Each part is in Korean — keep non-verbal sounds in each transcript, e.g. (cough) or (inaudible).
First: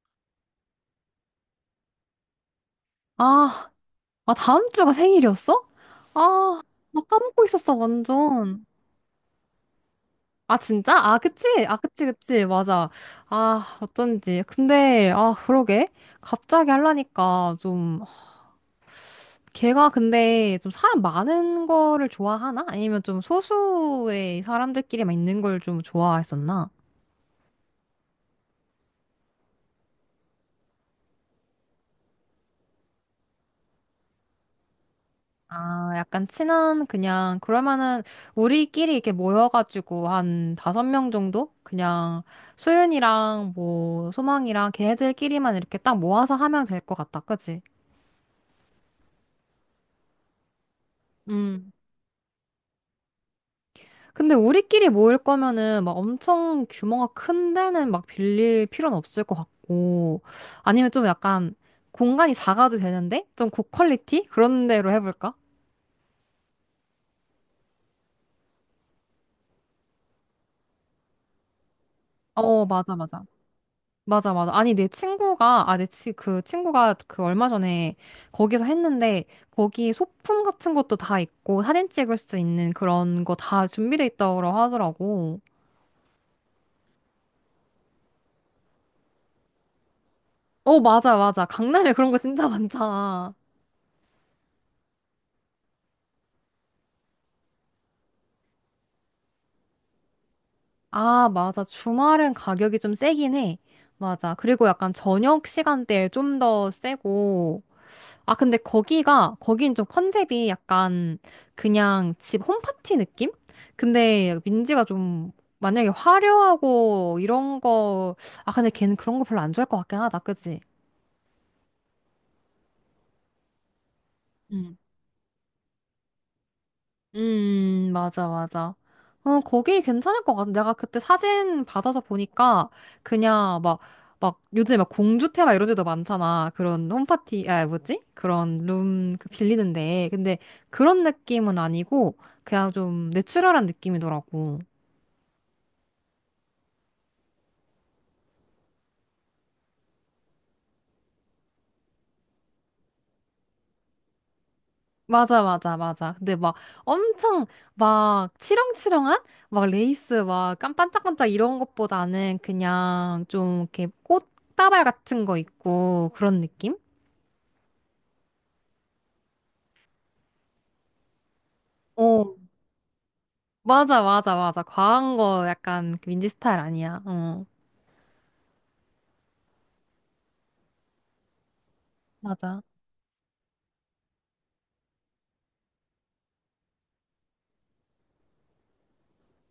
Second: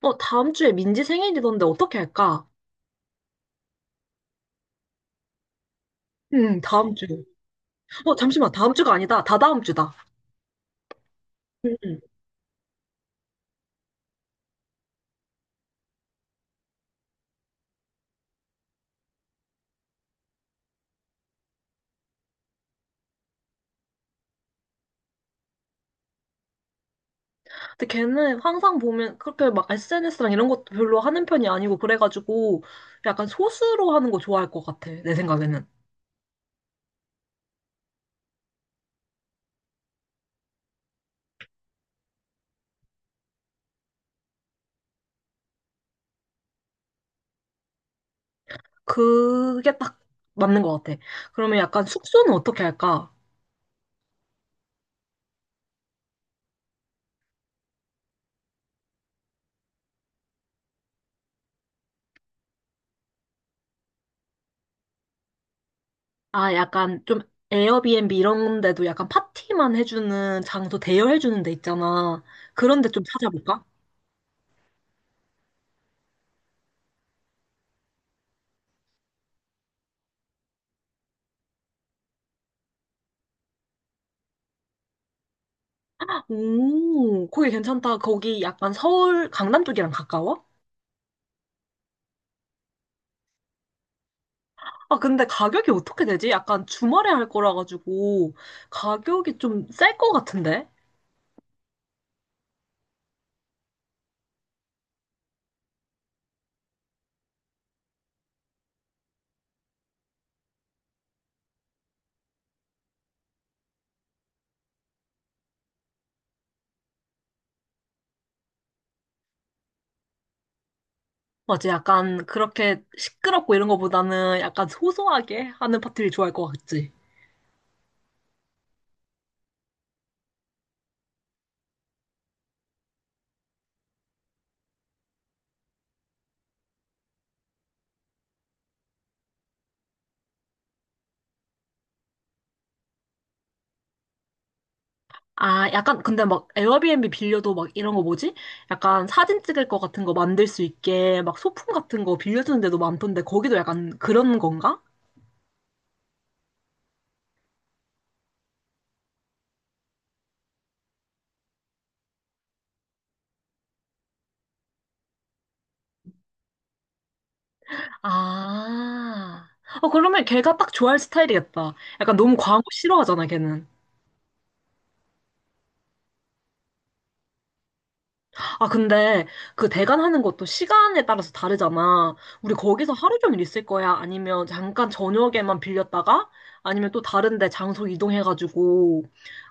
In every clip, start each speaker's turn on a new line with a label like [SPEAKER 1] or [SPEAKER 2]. [SPEAKER 1] 다음 주에 민지 생일이던데 어떻게 할까?
[SPEAKER 2] 아, 아, 다음 주가 생일이었어? 아,
[SPEAKER 1] 다음
[SPEAKER 2] 나
[SPEAKER 1] 주.
[SPEAKER 2] 까먹고 있었어,
[SPEAKER 1] 잠시만.
[SPEAKER 2] 완전.
[SPEAKER 1] 다음 주가 아니다. 다다음 주다.
[SPEAKER 2] 아, 진짜? 아, 그치? 아,
[SPEAKER 1] 응. 응.
[SPEAKER 2] 그치, 그치. 맞아. 아, 어쩐지. 근데, 아, 그러게. 갑자기 하려니까 좀, 걔가 근데 좀 사람 많은 거를 좋아하나? 아니면 좀 소수의 사람들끼리만 있는 걸 좀 좋아했었나?
[SPEAKER 1] 근데 걔는 항상 보면 그렇게 막 SNS랑 이런 것도 별로 하는 편이 아니고 그래가지고 약간 소수로 하는 거 좋아할 것 같아. 내 생각에는.
[SPEAKER 2] 아, 약간 친한, 그냥, 그러면은, 우리끼리 이렇게 모여가지고, 한 5명 정도? 그냥, 소윤이랑, 뭐, 소망이랑, 걔네들끼리만 이렇게 딱 모아서 하면 될 것 같다. 그치?
[SPEAKER 1] 그게 딱 맞는 것 같아. 그러면
[SPEAKER 2] 음.
[SPEAKER 1] 약간 숙소는 어떻게 할까?
[SPEAKER 2] 근데 우리끼리 모일 거면은, 막 엄청 규모가 큰 데는 막 빌릴 필요는 없을 것 같고, 아니면 좀 약간, 공간이 작아도 되는데? 좀 고퀄리티? 그런 데로 해볼까?
[SPEAKER 1] 아, 약간 좀 에어비앤비 이런 데도 약간 파티만 해주는 장소 대여해주는 데 있잖아.
[SPEAKER 2] 어,
[SPEAKER 1] 그런 데
[SPEAKER 2] 맞아,
[SPEAKER 1] 좀
[SPEAKER 2] 맞아.
[SPEAKER 1] 찾아볼까?
[SPEAKER 2] 맞아, 맞아. 아니, 내 친구가, 아, 그 친구가 그 얼마 전에 거기서 했는데, 거기 소품 같은 것도 다 있고, 사진 찍을 수 있는 그런 거 다 준비돼 있다고 하더라고.
[SPEAKER 1] 오, 거기 괜찮다. 거기 약간 서울, 강남 쪽이랑 가까워?
[SPEAKER 2] 어, 맞아, 맞아. 강남에 그런 거 진짜 많잖아.
[SPEAKER 1] 아, 근데 가격이 어떻게 되지? 약간 주말에 할 거라 가지고 가격이 좀 쌀 것 같은데?
[SPEAKER 2] 아, 맞아. 주말은 가격이 좀 세긴 해. 맞아. 그리고 약간 저녁 시간대에 좀 더 세고, 아, 근데 거긴 좀 컨셉이 약간 그냥 집 홈파티 느낌? 근데 민지가 좀 만약에 화려하고 이런 거, 아, 근데 걔는 그런 거 별로 안 좋아할 것 같긴 하다, 그지?
[SPEAKER 1] 맞아, 약간 그렇게 시끄럽고 이런 거보다는 약간 소소하게 하는 파티를 좋아할 것 같지?
[SPEAKER 2] 맞아, 맞아. 어, 거기 괜찮을 것 같아. 내가 그때 사진 받아서 보니까 그냥 막, 막 요즘에 막 공주테 막 이런 데도 많잖아. 그런 홈파티, 아, 뭐지? 그런 룸 그 빌리는데. 근데 그런 느낌은 아니고 그냥 좀 내추럴한 느낌이더라고.
[SPEAKER 1] 아, 약간 근데 막 에어비앤비 빌려도 막 이런 거 뭐지? 약간 사진 찍을 거 같은 거 만들 수 있게 막 소품 같은 거 빌려주는 데도 많던데 거기도 약간 그런 건가?
[SPEAKER 2] 맞아, 맞아, 맞아. 근데 막 엄청 막 치렁치렁한? 막 레이스 반짝반짝 이런 것보다는 그냥 좀 이렇게 꽃다발 같은 거 있고 그런 느낌?
[SPEAKER 1] 아. 어, 그러면 걔가 딱 좋아할 스타일이겠다. 약간
[SPEAKER 2] 어,
[SPEAKER 1] 너무 과한 거 싫어하잖아, 걔는.
[SPEAKER 2] 맞아, 맞아, 맞아. 과한 거 약간 그 민지 스타일 아니야. 어,
[SPEAKER 1] 아, 근데 그 대관하는 것도 시간에 따라서 다르잖아. 우리
[SPEAKER 2] 맞아.
[SPEAKER 1] 거기서 하루 종일 있을 거야? 아니면 잠깐 저녁에만 빌렸다가? 아니면 또 다른데 장소 이동해가지고,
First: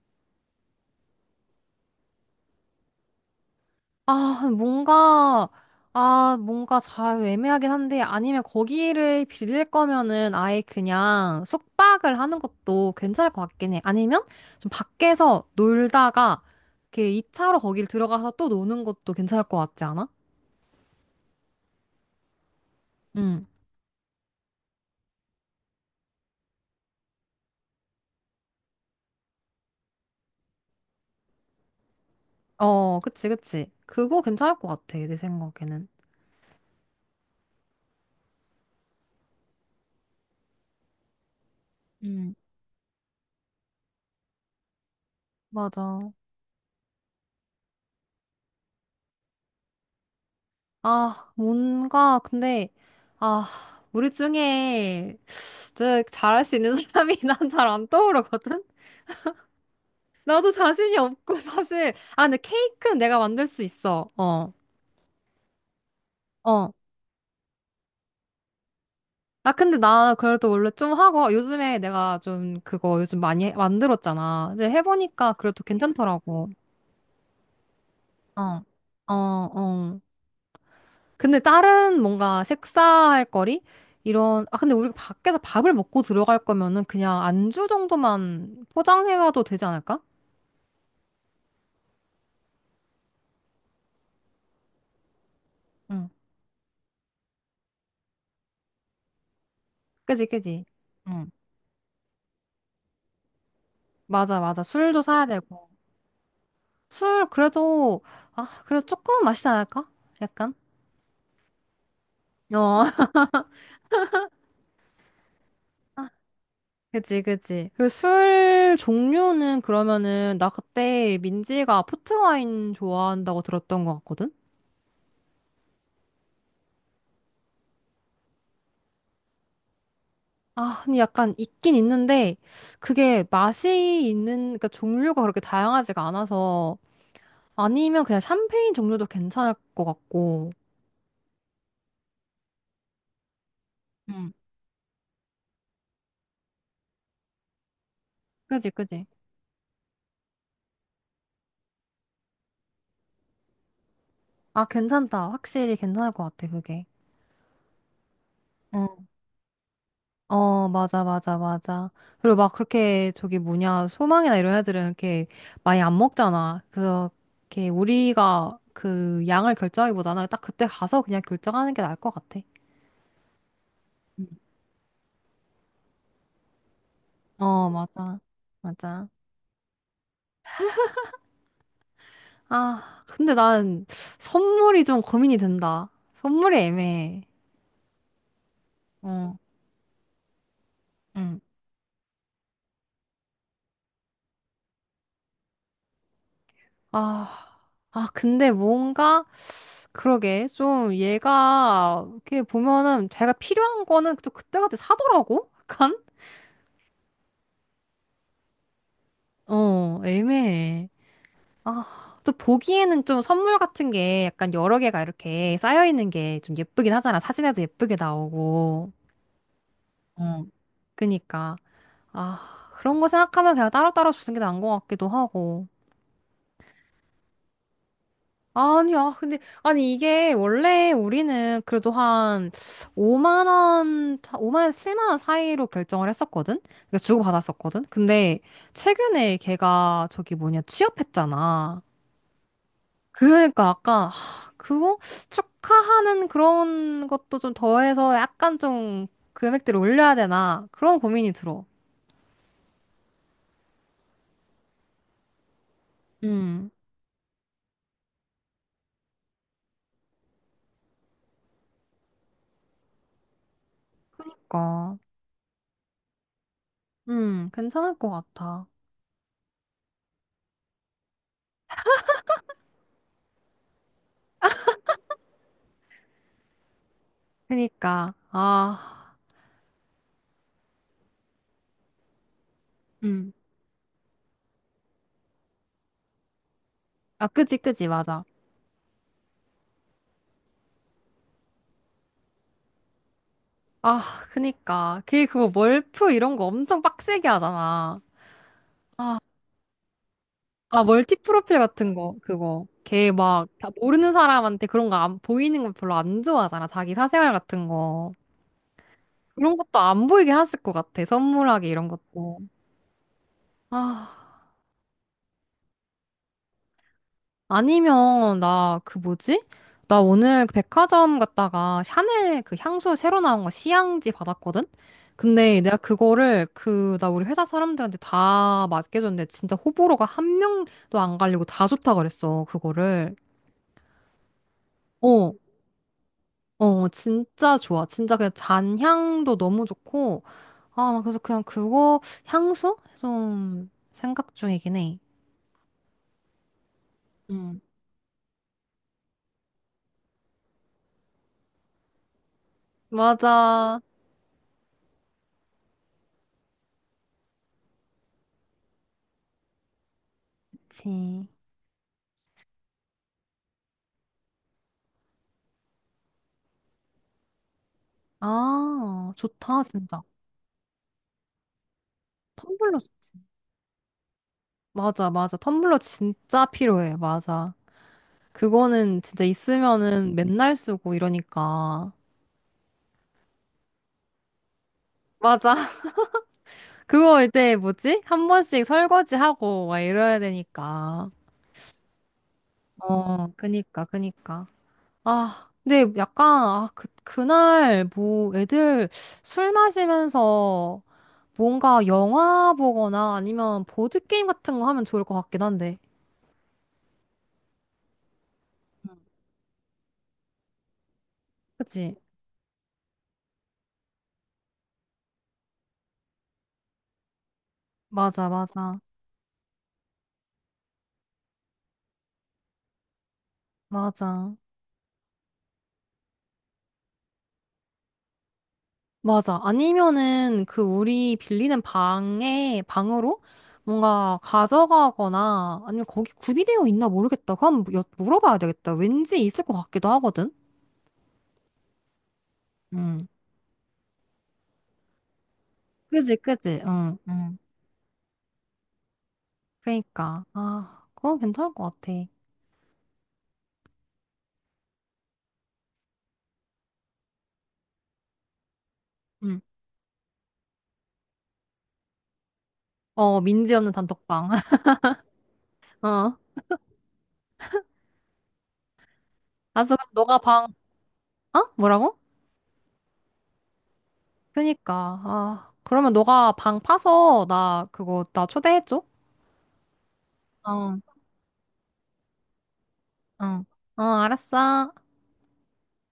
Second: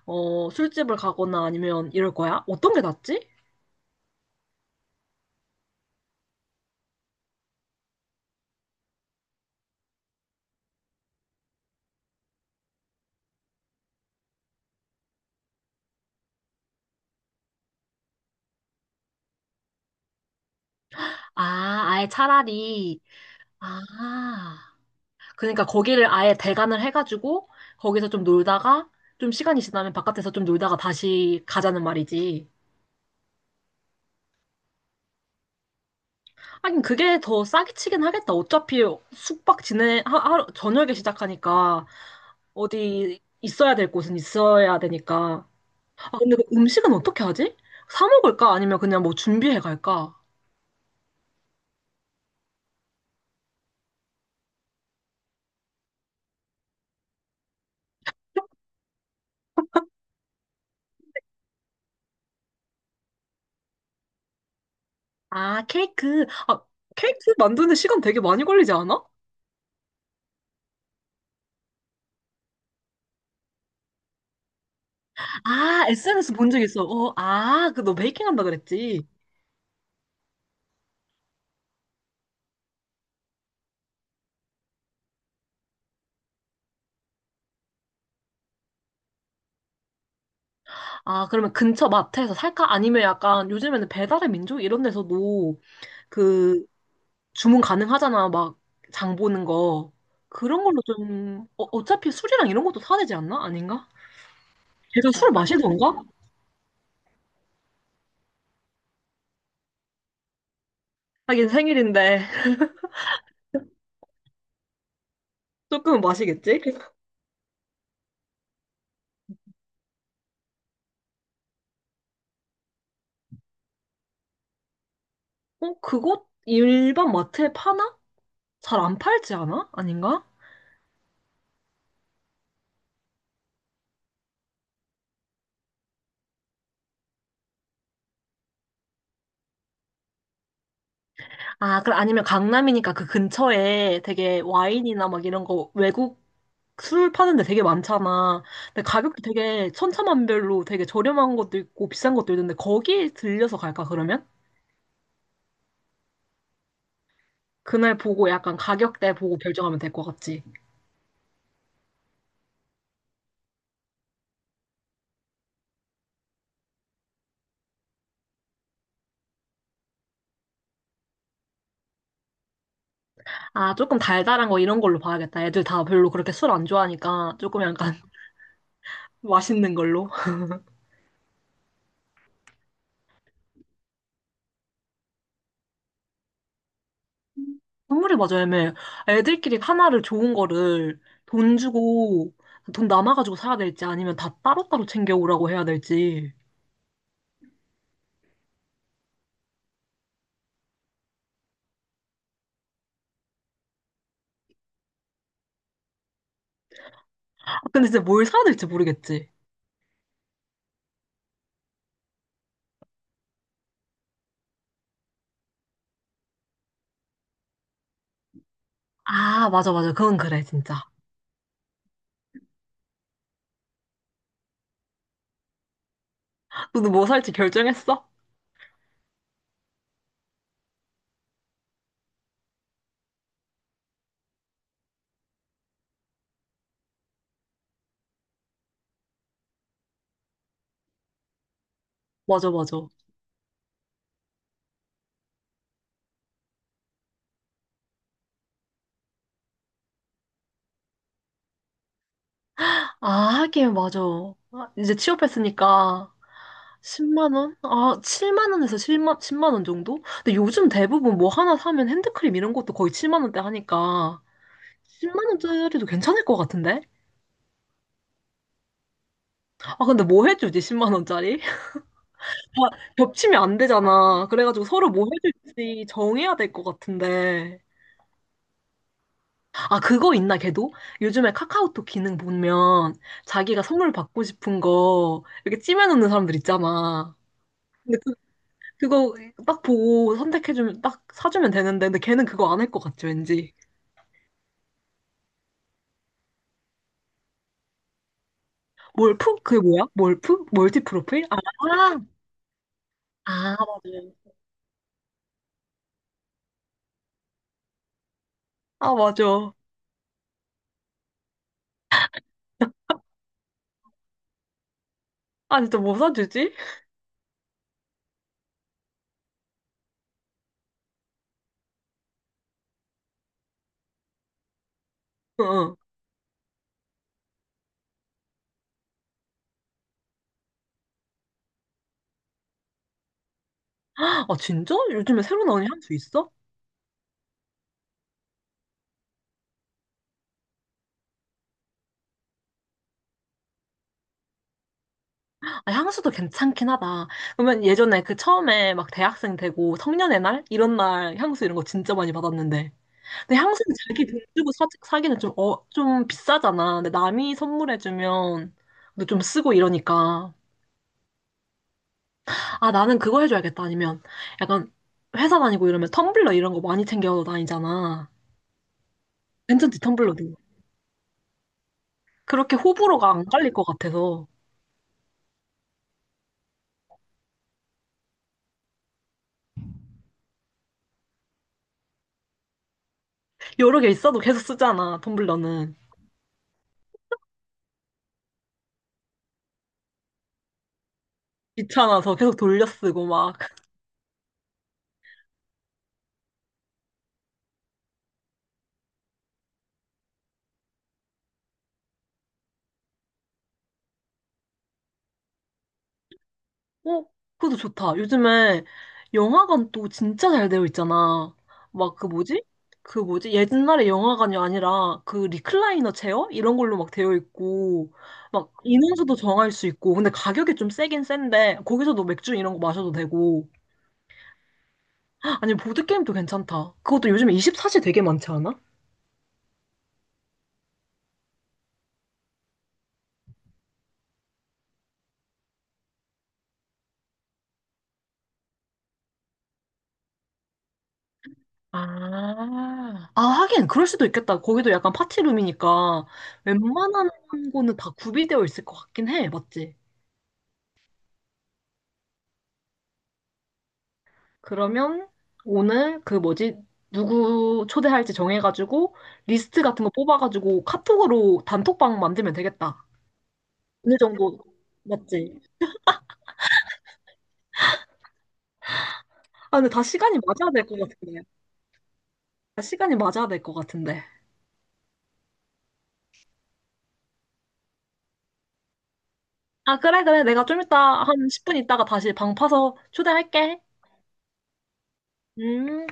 [SPEAKER 1] 술집을 가거나 아니면 이럴 거야? 어떤 게 낫지?
[SPEAKER 2] 아, 뭔가, 아, 뭔가 잘 애매하긴 한데, 아니면 거기를 빌릴 거면은 아예 그냥 숙박을 하는 것도 괜찮을 것 같긴 해. 아니면 좀 밖에서 놀다가, 이렇게 2차로 거길 들어가서 또 노는 것도 괜찮을 것 같지 않아?
[SPEAKER 1] 아, 아예 차라리.
[SPEAKER 2] 응.
[SPEAKER 1] 아. 그러니까 거기를 아예 대관을 해가지고 거기서 좀 놀다가 좀 시간이 지나면 바깥에서 좀 놀다가 다시 가자는 말이지.
[SPEAKER 2] 어, 그치, 그치. 그거 괜찮을 것 같아, 내 생각에는.
[SPEAKER 1] 하긴 그게 더 싸게 치긴 하겠다. 어차피 숙박 지내 저녁에 시작하니까
[SPEAKER 2] 응.
[SPEAKER 1] 어디 있어야 될 곳은 있어야 되니까.
[SPEAKER 2] 맞아.
[SPEAKER 1] 아 근데 그 음식은 어떻게 하지? 사 먹을까? 아니면 그냥 뭐 준비해 갈까?
[SPEAKER 2] 아, 뭔가, 근데, 아, 우리 중에 진짜 잘할 수 있는 사람이 (laughs) 난 잘 안 떠오르거든? 나도 자신이 없고, 사실. 아, 근데 케이크는 내가 만들 수 있어. 어,
[SPEAKER 1] 아 케이크. 아
[SPEAKER 2] 어.
[SPEAKER 1] 케이크 만드는데 시간 되게 많이 걸리지 않아?
[SPEAKER 2] 아, 근데 나 그래도 원래 좀 하고, 요즘에 내가 좀 그거 요즘 만들었잖아. 이제 해보니까 그래도
[SPEAKER 1] 아 SNS
[SPEAKER 2] 괜찮더라고.
[SPEAKER 1] 본 적 있어. 그 너 베이킹 한다
[SPEAKER 2] 어,
[SPEAKER 1] 그랬지.
[SPEAKER 2] 어, 어. 근데 다른 뭔가 식사할 거리? 이런, 아, 근데 우리 밖에서 밥을 먹고 들어갈 거면은 그냥 안주 정도만 포장해가도 되지 않을까?
[SPEAKER 1] 아, 그러면 근처 마트에서 살까? 아니면 약간 요즘에는 배달의 민족 이런 데서도
[SPEAKER 2] 응,
[SPEAKER 1] 그 주문 가능하잖아. 막 장 보는 거.
[SPEAKER 2] 그지,
[SPEAKER 1] 그런
[SPEAKER 2] 그지.
[SPEAKER 1] 걸로
[SPEAKER 2] 응.
[SPEAKER 1] 좀, 어, 어차피 술이랑 이런 것도 사야 되지 않나? 아닌가?
[SPEAKER 2] 맞아, 맞아. 술도
[SPEAKER 1] 걔가
[SPEAKER 2] 사야
[SPEAKER 1] 술
[SPEAKER 2] 되고.
[SPEAKER 1] 마시던가?
[SPEAKER 2] 술, 그래도, 아, 그래도 조금 마시지 않을까? 약간?
[SPEAKER 1] 하긴 생일인데 (laughs)
[SPEAKER 2] 어.
[SPEAKER 1] 조금은
[SPEAKER 2] (laughs)
[SPEAKER 1] 마시겠지?
[SPEAKER 2] 그지, 그지. 그 술 종류는 그러면은 나 그때 민지가 포트 와인 좋아한다고 들었던 것 같거든?
[SPEAKER 1] 어, 그거 일반 마트에 파나? 잘 안 팔지 않아? 아닌가?
[SPEAKER 2] 아, 근데 약간 있긴 있는데, 그게 맛이 있는, 그러니까 종류가 그렇게 다양하지가 않아서, 아니면 그냥 샴페인 종류도 괜찮을 것 같고.
[SPEAKER 1] 아, 그럼 아니면 강남이니까 그 근처에
[SPEAKER 2] 응,
[SPEAKER 1] 되게 와인이나 막 이런 거 외국 술 파는 데 되게 많잖아.
[SPEAKER 2] 그지,
[SPEAKER 1] 근데
[SPEAKER 2] 그지?
[SPEAKER 1] 가격도 되게 천차만별로 되게 저렴한 것도 있고 비싼 것도 있는데 거기 들려서 갈까 그러면?
[SPEAKER 2] 아, 괜찮다. 확실히 괜찮을 것 같아, 그게.
[SPEAKER 1] 그날 보고 약간
[SPEAKER 2] 어,
[SPEAKER 1] 가격대 보고 결정하면 될 것 같지.
[SPEAKER 2] 어, 맞아, 맞아, 맞아. 그리고 막 그렇게 저기 뭐냐, 소망이나 이런 애들은 이렇게 많이 안 먹잖아. 그래서 이렇게 우리가 그 양을 결정하기보다는 딱 그때 가서 그냥 결정하는 게 나을 것 같아.
[SPEAKER 1] 아, 조금 달달한 거 이런 걸로 봐야겠다. 애들 다 별로 그렇게 술 안 좋아하니까
[SPEAKER 2] 응.
[SPEAKER 1] 조금
[SPEAKER 2] 어,
[SPEAKER 1] 약간 (laughs)
[SPEAKER 2] 맞아. 맞아.
[SPEAKER 1] 맛있는 걸로.
[SPEAKER 2] 아, 근데 난 선물이 좀 고민이 된다. 선물이 애매해.
[SPEAKER 1] 선물이 맞아, 애매.
[SPEAKER 2] 어,
[SPEAKER 1] 애들끼리 하나를 좋은 거를
[SPEAKER 2] 응,
[SPEAKER 1] 돈 주고 돈 남아가지고 사야 될지 아니면 다 따로따로 챙겨오라고 해야 될지.
[SPEAKER 2] 아, 아, 근데 뭔가, 그러게, 좀 얘가, 이렇게 보면은 자기가 필요한 거는 또 그때그때 사더라고? 약간?
[SPEAKER 1] 아, 근데 진짜 뭘 사야 될지 모르겠지.
[SPEAKER 2] 어, 애매해. 아, 또 보기에는 좀 선물 같은 게 약간 여러 개가 이렇게 쌓여있는 게 좀 예쁘긴 하잖아. 사진에도 예쁘게 나오고.
[SPEAKER 1] 아, 맞아, 맞아. 그건 그래,
[SPEAKER 2] 어.
[SPEAKER 1] 진짜.
[SPEAKER 2] 그니까. 아, 그런 거 생각하면 그냥 따로따로 주는 게 나은 것 같기도 하고.
[SPEAKER 1] 너도 뭐 살지 결정했어?
[SPEAKER 2] 아니, 아, 근데, 아니, 이게 원래 우리는 그래도 한 5만 원, 오만 원, 7만 원 사이로 결정을 했었거든? 그러니까 주고받았었거든? 근데 최근에 걔가 저기 뭐냐, 취업했잖아.
[SPEAKER 1] 맞아, 맞아.
[SPEAKER 2] 그러니까 아까, 하, 그거 축하하는 그런 것도 좀 더해서 약간 좀 금액대를 올려야 되나? 그런 고민이 들어.
[SPEAKER 1] 아, 하긴, 맞아. 아, 이제 취업했으니까
[SPEAKER 2] 음,
[SPEAKER 1] 10만 원? 아, 7만 원에서 7만 10만 원 정도? 근데 요즘 대부분 뭐 하나 사면 핸드크림 이런 것도 거의 7만 원대 하니까
[SPEAKER 2] 그니까.
[SPEAKER 1] 10만 원짜리도 괜찮을 것 같은데?
[SPEAKER 2] 괜찮을 것 같아.
[SPEAKER 1] 아, 근데 뭐 해주지, 10만 원짜리? (laughs) 아, 겹치면 안 되잖아. 그래가지고 서로 뭐 해줄지 정해야 될 것 같은데.
[SPEAKER 2] 그니까, 아,
[SPEAKER 1] 아, 그거 있나, 걔도? 요즘에 카카오톡 기능 보면
[SPEAKER 2] 음.
[SPEAKER 1] 자기가 선물 받고 싶은 거 이렇게 찜해놓는 사람들 있잖아.
[SPEAKER 2] 아, 그지, 그지,
[SPEAKER 1] 근데 그,
[SPEAKER 2] 맞아.
[SPEAKER 1] 그거 딱 보고 선택해주면, 딱 사주면 되는데, 근데 걔는 그거 안 할 것 같지, 왠지.
[SPEAKER 2] 아, 그니까. 그게 그거 멀프 이런 거 엄청 빡세게 하잖아. 아,
[SPEAKER 1] 몰프? 그게 뭐야? 몰프? 멀티
[SPEAKER 2] 아, 멀티
[SPEAKER 1] 프로필?
[SPEAKER 2] 프로필 같은 거, 그거. 걔 막,
[SPEAKER 1] 아,
[SPEAKER 2] 다 모르는
[SPEAKER 1] 맞아요.
[SPEAKER 2] 사람한테 그런 거 안, 보이는 거 별로 안 좋아하잖아. 자기 사생활 같은 거.
[SPEAKER 1] 아, 맞아.
[SPEAKER 2] 그런 것도 안 보이게 했을 것 같아. 선물하기 이런 것도. 아.
[SPEAKER 1] 아, 진짜 뭐 사주지?
[SPEAKER 2] 아니면 나 그 뭐지? 나 오늘 그 백화점 갔다가 샤넬 그 향수 새로 나온 거 시향지 받았거든?
[SPEAKER 1] (laughs)
[SPEAKER 2] 근데
[SPEAKER 1] 응.
[SPEAKER 2] 내가 그거를 그 나 우리 회사 사람들한테 다 맡겨줬는데 진짜 호불호가 1명도 안 갈리고 다 좋다 그랬어 그거를.
[SPEAKER 1] 아, 진짜? 요즘에
[SPEAKER 2] 어.
[SPEAKER 1] 새로 나온 향수 있어?
[SPEAKER 2] 어, 진짜 좋아. 진짜 그냥 잔향도 너무 좋고. 아, 나 그래서 그냥 그거 향수? 좀 생각 중이긴 해.
[SPEAKER 1] 아, 향수도 괜찮긴 하다.
[SPEAKER 2] 음.
[SPEAKER 1] 그러면 예전에 그 처음에 막 대학생 되고 성년의 날? 이런 날 향수 이런 거 진짜 많이 받았는데. 근데 항상
[SPEAKER 2] 맞아.
[SPEAKER 1] 자기 돈 주고 사기는 좀, 어, 좀 비싸잖아. 근데 남이 선물해주면, 근데 좀 쓰고 이러니까.
[SPEAKER 2] 그치.
[SPEAKER 1] 아, 나는 그거 해줘야겠다. 아니면, 약간, 회사 다니고 이러면 텀블러 이런 거 많이 챙겨 다니잖아.
[SPEAKER 2] 아, 좋다,
[SPEAKER 1] 괜찮지,
[SPEAKER 2] 진짜.
[SPEAKER 1] 텀블러도. 그렇게
[SPEAKER 2] 텀블러
[SPEAKER 1] 호불호가
[SPEAKER 2] 좋지.
[SPEAKER 1] 안 갈릴 것 같아서.
[SPEAKER 2] 맞아, 맞아. 텀블러 진짜 필요해. 맞아. 그거는 진짜 있으면은 맨날 쓰고 이러니까.
[SPEAKER 1] 여러 개 있어도 계속 쓰잖아,
[SPEAKER 2] 맞아.
[SPEAKER 1] 텀블러는.
[SPEAKER 2] (laughs) 그거 이제 뭐지? 1번씩 설거지하고 막 이래야 되니까.
[SPEAKER 1] 귀찮아서 계속 돌려 쓰고
[SPEAKER 2] 어,
[SPEAKER 1] 막.
[SPEAKER 2] 그니까, 그니까. 아, 근데 약간, 아, 그, 그날 뭐 애들 술 마시면서 뭔가 영화 보거나 아니면 보드게임 같은 거 하면 좋을 것 같긴 한데.
[SPEAKER 1] 어, 그것도 좋다. 요즘에 영화관 또 진짜 잘 되어 있잖아.
[SPEAKER 2] 그치?
[SPEAKER 1] 막 그 뭐지? 그 뭐지? 옛날에 영화관이 아니라 그 리클라이너 체어? 이런 걸로 막 되어 있고,
[SPEAKER 2] 맞아,
[SPEAKER 1] 막
[SPEAKER 2] 맞아.
[SPEAKER 1] 인원수도 정할 수 있고, 근데 가격이 좀 세긴 센데, 거기서도 맥주 이런 거 마셔도 되고.
[SPEAKER 2] 맞아.
[SPEAKER 1] 아니, 보드게임도 괜찮다. 그것도 요즘에 24시 되게 많지 않아?
[SPEAKER 2] 맞아. 아니면은 그 우리 방으로 뭔가 가져가거나 아니면 거기 구비되어 있나 모르겠다. 그럼 물어봐야 되겠다. 왠지 있을 것 같기도 하거든. 응.
[SPEAKER 1] 하긴, 그럴 수도 있겠다. 거기도 약간 파티룸이니까
[SPEAKER 2] 그지, 그지. 응,
[SPEAKER 1] 웬만한
[SPEAKER 2] 응.
[SPEAKER 1] 거는 다 구비되어 있을 것 같긴 해. 맞지?
[SPEAKER 2] 그러니까. 아, 그건 괜찮을 것 같아.
[SPEAKER 1] 그러면 오늘 그 뭐지? 누구 초대할지 정해가지고
[SPEAKER 2] 응.
[SPEAKER 1] 리스트 같은 거 뽑아가지고 카톡으로 단톡방 만들면 되겠다.
[SPEAKER 2] 어, 민지 없는
[SPEAKER 1] 어느
[SPEAKER 2] 단톡방.
[SPEAKER 1] 정도
[SPEAKER 2] (laughs)
[SPEAKER 1] 맞지?
[SPEAKER 2] 어.
[SPEAKER 1] 아 근데
[SPEAKER 2] 알았어.
[SPEAKER 1] 다
[SPEAKER 2] 그럼 너가
[SPEAKER 1] 시간이
[SPEAKER 2] 방,
[SPEAKER 1] 맞아야 될 것 같은데.
[SPEAKER 2] 어? 뭐라고?
[SPEAKER 1] 다 시간이 맞아야 될 것 같은데.
[SPEAKER 2] 그니까. 아, 그러면 너가 방 파서 나 그거, 나 초대해줘.
[SPEAKER 1] 아 그래 그래 내가
[SPEAKER 2] 어,
[SPEAKER 1] 좀
[SPEAKER 2] 어.
[SPEAKER 1] 이따 한 10분 있다가 다시 방 파서 초대할게.
[SPEAKER 2] 어, 알았어.
[SPEAKER 1] 음.